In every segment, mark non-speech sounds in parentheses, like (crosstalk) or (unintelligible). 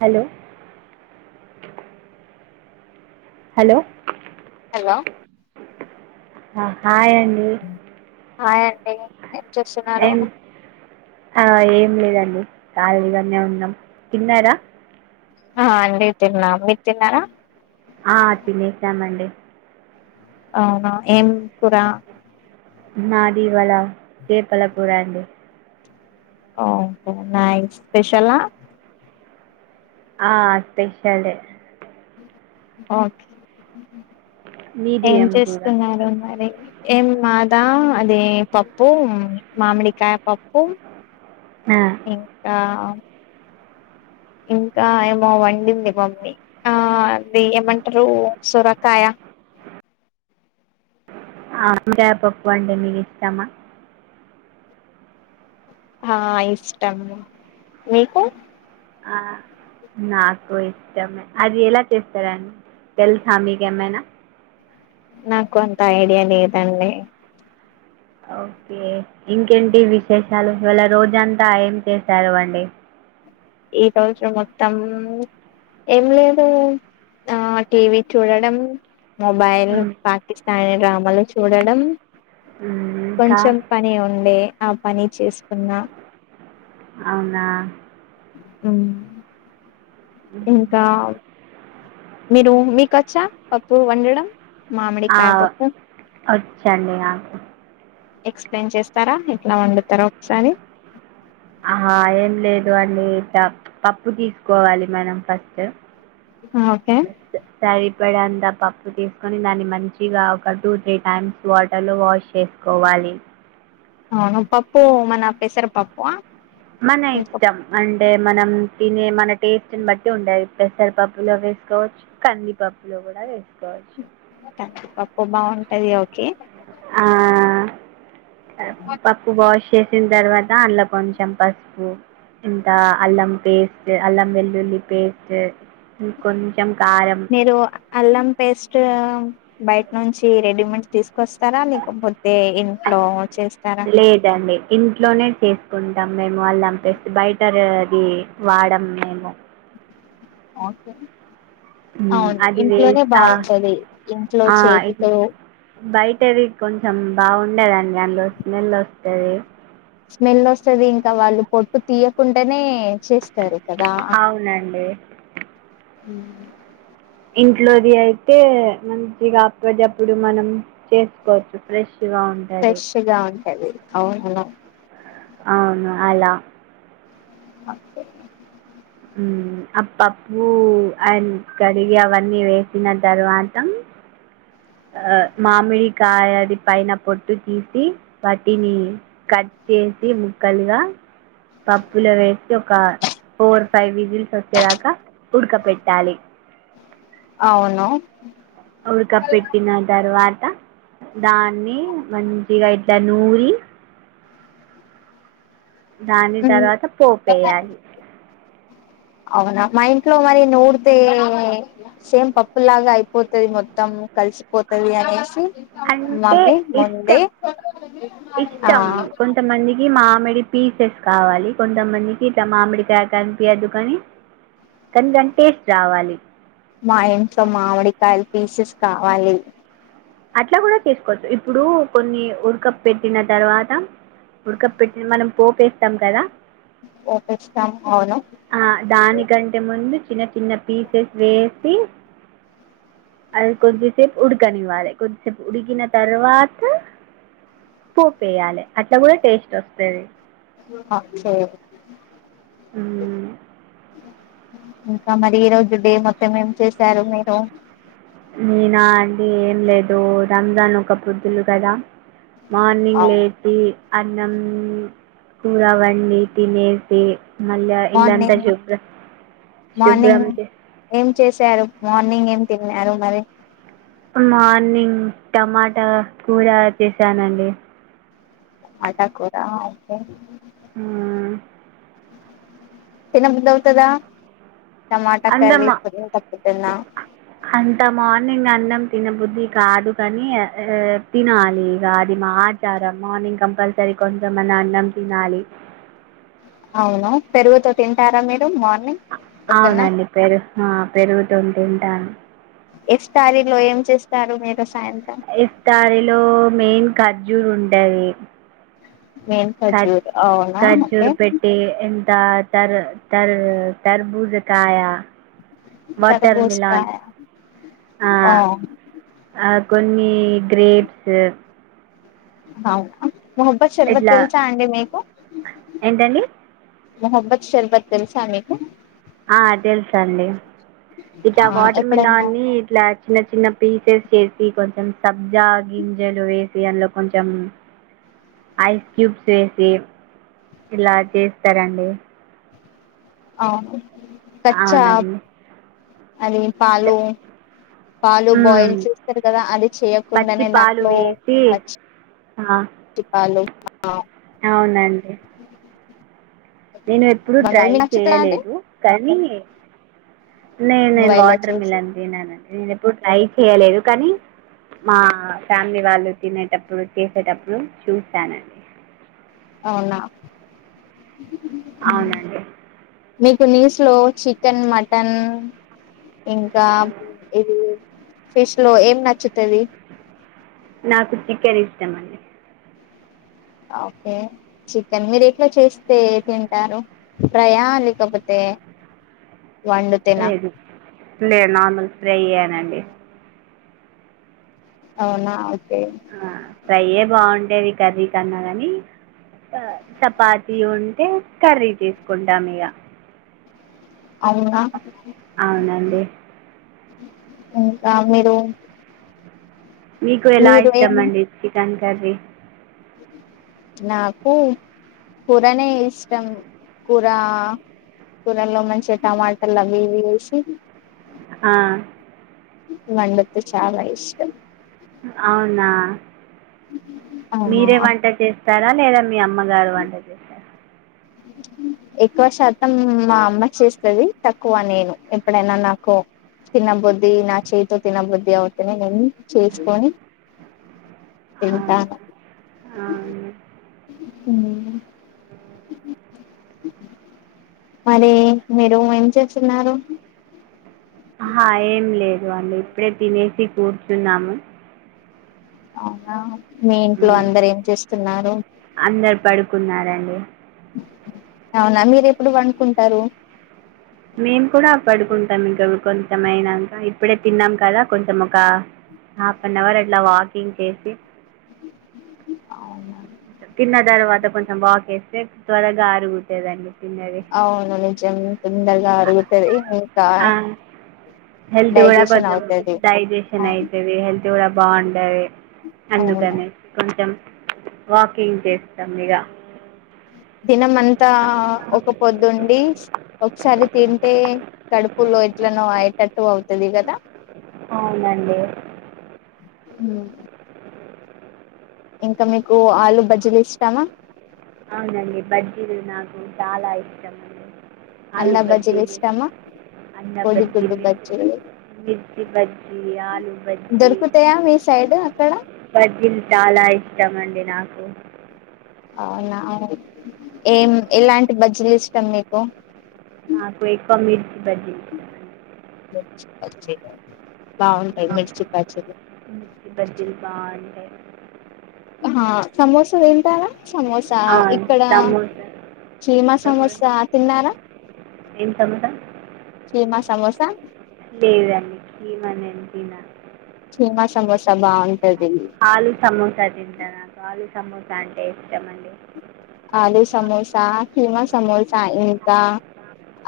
hello hello hello హ hi అయి హ హాయ్ అండి ఏం చేస్తున్నారు ఏం ఆ ఏం లేదండి రా (unintelligible) ఉన్నా తిన్నరా ఆ అండి తిన్నా మీరు తిన్నారా ఆ తినేసామండి అవునా ఏం కూరా నాది ఇవాళ చేపల కూర అండి ఓకే నై స్పెషలా ఆ స్పెషాలే ఓకే మీది ఏం కూర చేస్తున్నారు మరి ఏ మాదా అదే పప్పు మామిడికాయ పప్పు ఆ, ఇంకా ఇంకా ఏమో వండింది మమ్మీ ఆ అది ఏమంటారు సొరకాయ ఆనపకాయ పప్పు అంటే మీకు ఇష్టమా ఆ ఇష్టము మీకు ఆ నాకు ఇష్టమే అది ఎలా చేస్తారాండి తెలుసా మీకేమైనా నాకు అంత ఐడియా లేదండి ఓకే ఇంకేంటి విశేషాలు ఇవళ రోజంతా ఏం చేశారు అండి ఈ రోజు మొత్తం ఏం లేదు ఆ టీవీ చూడడం మొబైల్ ఉమ్, పాకిస్ అయి డ్రామాలు చూడడం ఉమ్, ఇంకా కొంచెం పని ఉంది ఆ పని చేసుకున్నా అవునా హ్మ్ ఇంకా మీరు మీకు కోచ్చా పప్పు వండడం మామిడికాయ ఆవ్ పప్పు వచ్చండి నాకు ఎక్స్ప్లెయిన్ చేస్తారా ఎట్లా వండుతారొ ఒకసారి ఆ ఏం లేదు అండి పప్పు తీసుకోవాలి మనం ఫస్ట్ ఓకే సరి పడేంత పప్పు తీసుకొని దాన్ని మంచిగా ఒక టూ త్రీ టైమ్స్ వాటర్లో వాష్ చేసుకోవాలి అవును పప్పు మన పసర పప్పు అ మన ఇష్టం అంటే మనం దీని మన టేస్ట్ ని బట్టి ఉండేది పెసర పప్పులో వేసుకోవచ్చు కందిపప్పు లో కూడా వేసుకో కాస్త పప్పు బావుంట్ అది ఓకే ఆ పప్పు వాష్ చేసిన తర్వాత అందులో కొంచెం పసుపు ఇంత అల్లం పేస్ట్ అల్లం వెల్లుల్లి పేస్ట్ కొంచెం కారం మీరు అల్లం పేస్ట్ బయట నుంచి రెడీమేడ్ తీసుకు కొస్తారా లేకపోతే ఇంట్లో చేస్తారా లేదండి ఇంట్లోనే చేసుకుంటాం మేము వాళ్ళు అంపిస్త బయట అది వాడం మేము ఓకే మ్ అవును అది ఇంట్లోనే వేస్తా బాగుంటది ఇంట్లో ఆ చేతితో బయటది కొం కొంచం బావుండదండి అందులో స్మెల్ వస్తది స్మెల్ వస్తుది ఇంకా వాళ్ళు పొట్టు తీయకుంటనే క (unintelligible) చేస్తారు కదా అ అవునండి ఇంట్లోది అయితే మంచిగా అప్పడిదప్పుడు మనం చేసుకోవచ్చు ఫ్రెష్ తుగా ఉంటది టది అవును అలా అవును అలా అే మ్ ఆ పప్పూ అండ్ కడిగి అవన్నీ వేసిన తర్వాత ఆ మామిడి కాయది పైన పొట్టు తీసి వాటిని కట్ చేసి ముక్కలుగా పప్పులో వేసి ఒక ఫోర్ ఫైవ్ విజిల్స్ వచ్చేదాకా ఉడక పెట్టాలి అవును ఉడక పెట్టిన తారువా త దాన్ని మంచిగా ఇట్ల నూరి దాని ఉమ్, తర్వాత పోపేయ్యాలి అవునా మా ఇంట్లో మరి నూడితే సేమ్ పప్పులాగా అయిపోతది మొత్తం కలిసిపోతది అనేసి అంటే మమ్మీ ముందే ఇష్టం ఆ ఇష్టం కొంతమందికి మామిడి పీసెస్ కావాలి కొంతమందికి ఇట్ట మామిడికాయ కనిపియదు కానీ కాని దాని టేస్ట్ రావాలి మా ఇంట్లో మామిడికాయల్ పీసెస్ కావాలి అట్లా కూడా చేసుకోవచ్చు ఇప్పుడు కొన్ని ఉడక పెట్టిన తర్వాత ఉడక పెట్టిన మనం పోపేస్తాం కదా ఓపిస్తాం అవును ఆ దానికంటే ముందు చిన్న చిన్న పీసెస్ వేసి అది కొంచెం సేపు ఉడకనివ్వాలి కొద్దిసేపు ఉడికిిన తర్వాత పోపేయాలి అట్లా కూడా టేస్ట్ వస్తది ఆ సే ఉమ్మ్ ఇంకా మరి ఈ రోజు డే మొత్తం ఏం చేశారు మీరు నేనా అండి ఏం లేదు రంజాన్ ఒక్కపొద్దులు కదా మార్నింగ్ లేపి అన్నం కూర వండి తినేసి మళ్ళ ఇల్లంతా మార్నింగ్ శుభ్ర మార్నింగ్ శుభ్రం చే ఏం చేశారు మార్నింగ్ ఏం తిన్నారు మరి మార్నింగ్ టమాటా కూర చేశానండి మాటా కూరా ఓకే ఉమ్మ్ తిన బుద్దౌతదా అందమా అంత మానింగ్ అన్నం తిన బుద్ధి కాదు కాని ఆ తినాలి ఇక అది మా ఆచారం మార్నింగ్ కంపల్సరీ కొంచమన్నా అన్నం తినాలి అవునా పెరుగుతో తింటారా మీరు మార్నింగ్ పొద్దున్న అవునండి పెరు ఆ పెరుగుతోని తింటాను ఎస్టారీలో ఏం చేస్తారు మీరు సాయంత్రం ఈ తారిలో మెయిన్ ఖర్జూలు ఉంటాది మేన్ ఆ ఖజూర్ అవునా ఖర్జూ ఓకే పెటి ఇంకా దా తర తర తరబూజ కాయా వాటర్ మలాన్ తరబూజకాయ ఆ ఆ కొన్ని గ్రేప్స్ ఔ అం మొహబ్బద్ షర్బత్ ఇట్లా తెలుసా అండి మీకు ఏంటండి మొహబ్బత్ షర్భత్ తెలుసా మీకు ఆ తెలుసండి ఇట్లా ఆ వాటర్ ఎప్పుడైనా మిలాన్ ని ఇట్ల చిన్న చిన్న పీసెస్ చేసి కొన్ చం సబ్జా గింజలు వేసి అందులో కొంచెం ఐస్ క్యూబ్స్ ఏసి ఇలా చేస్తారండి ఆవును అవునండి అది పాలు పాలు బాయిల్ చేస్తారు కదా అది పచ్చి చేయకుండానే దాంట్లో పచ్చి ఆ చెప్పాల అవునండి నేను ఎప్పుడు బండలు ట్రై మీకు నచ్చుతదా అది చేయలేదు కానీ న న నువ్వు ఇలా వాటర్ చేసి మలాన్ థినన్ నేను ఎప్పుడు ట్రై చేయలేదు కానీ మా ఫ్యామిలీ వాళ్ళు తినేటప్పుడు చేసేటప్పుడు చూసానండి అవునా అవునండి మీకు నీస్లో చికెన్ మటన్ ఇంకా ఇది ఫిష్ లో ఏం నచ్చుతుంది నాకు చికెన్ ఇష్టమ అండి ఓకే చికెన్ మీరు ఎట్లా చేస్తే తింటారు ఫ్రయా లేకపోతే వండుతేనా లేదు లేదు నార్మల్ స్ప్రే ఇయ్యానండి అవునా ఓకే ఆ ప్రైయే బాగుంట వ కర్రీ కన్నా కానీ చపాతి ఉంటే కర్రీ తీసుకుంటాం ఇగా అవునా అవునండి ఇంకా మీరు మీకు ఎలా మీరు ఏం ఇస్తాంమండి ఇ జ కరి నాకు కూరనే ఇష్టం కూర కూరల్లో మంచిగా టమాటలు అవి ఇవి వేసి ఆ మండత్ చాలా ఇష్టం అవునా ఆ మీరే వంట చేస్త వస్తారా లేదా మీ అమ్మగారు వంటే చేసారు ఎక్కువ శాతం మా అమ్మ చేస్తది తక్కువ నేను ఎప్పుడైనా నాకు తిన్నబుద్దిి నా చేయితో తినబుద్ధి అవుతేనే నేను చేసుకొని ఆ, తింట ఆ, ఉ మరి మీరు ఏం చేస్తున్నారు ఆ ఏం లేదు అళ్ళీ ఇప్పుడే తినేసి కూర్చున్నాము అవునా మీ ఇంట్లో ఉమ్, అందరు ఏం చేస్తున్నారు అందరు పడుకున్నారండి అవునా మీరు ఎప్పుడు వంకుంటారు మేము కూడా పడుకుంటాం ఇంకా కొంతమైనాం ఇప్పుడే తిన్నాం కదా కొంచం ఒక హాఫ్ అన్ అవర్ అట్లా వాకింగ్ చేసి అవునా తిన్న తర్వాత కొంచెం వాాక వేస్తే త్వరగా అరుగుతుదండి అవును నిజ్యం తొందరగా అరుగుతది ఇంకా ఆ, హెల్త్ కూడా డైజెషన్ కొంచెం అవుతది అవును బాగుండది అవును అందుకనే కొంచం వాకింగ్ చేస్తాం ఇగ తినం అంతా ఒక పొద్దుండి ఒకసారి తింటే కడుపులో ఎట్లనో అయ్యేటట్టు అవుతది కదా అవునండి హు ఇంకా మీకు ఆలు బజీలు ఇష్టమా అవునండి బజ్జిలు నాక్ చాలా ఇష్టం అండి ఆలు అండా బజ్జీలు బజీలు ఇష్టమా కోడిగుడ్డు అన్నబజీలు బజ్జీలు మిర్చి బజ్జి ఆలు బజ్జి దొరుకుతాయా మీ సైడ్ అక్కడ బజ్జీలు చాలా ఇష్టమండి నాకు ఓక అవునా ఏం ఎలాంటి బడ్జెలు ఇష్టం మీకు నాకు ఎక్కువ మీర్ బజ్జి లు మిర్చి బజ్జిలు బాగుంటాయి హ సమోస తింటారా సమోసా ఇక్కడ సమోసా చీమా సమోసా తిన్నారా ఏం సమోసా చీమా సమోసా తినా చిమా సమోస బాగుంటది ఆలు సమోసా తింట నాకు ఆలు సమోసా అంటే ఇష్టం అండి ఆలు సమోసా కీమా సమోసా ఇంకా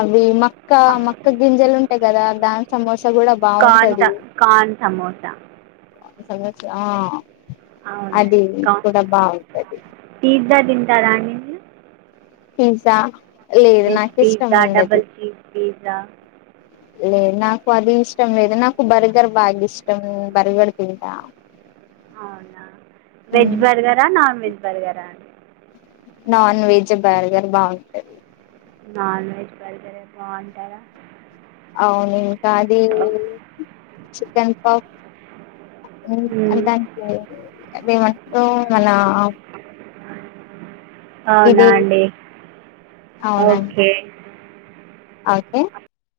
అవి మక్క మక్క గింజలు ఉంటాయి కదా దాని సమోసా కూడా కార్న్ బాగుంటది స కార్న్ సమోసా ఆ అది అవునండి కూడా బాగుంటది జ్జా దింటారండి మీరు తీస్సా rich pizza double cheese pizza లేదు నాకు అది ఇష్టం లేదు నాకు బర్గర్ బాగా ఇష్టం బర్గర్ తింట అవునా వెజ్ బర్గరా నాన్ వెజ్ బర్గారా అండి నాన్ వెజ్ బర్గర్ బాగుంటది నాన్ వెజ్ బర్గరే బాగుంటద అవును ఇంకా అది చికెన్ పాప్ అ దానికి అదేమ గాన అవ్ అవునా అండి అవునండి ఓకే ఓకే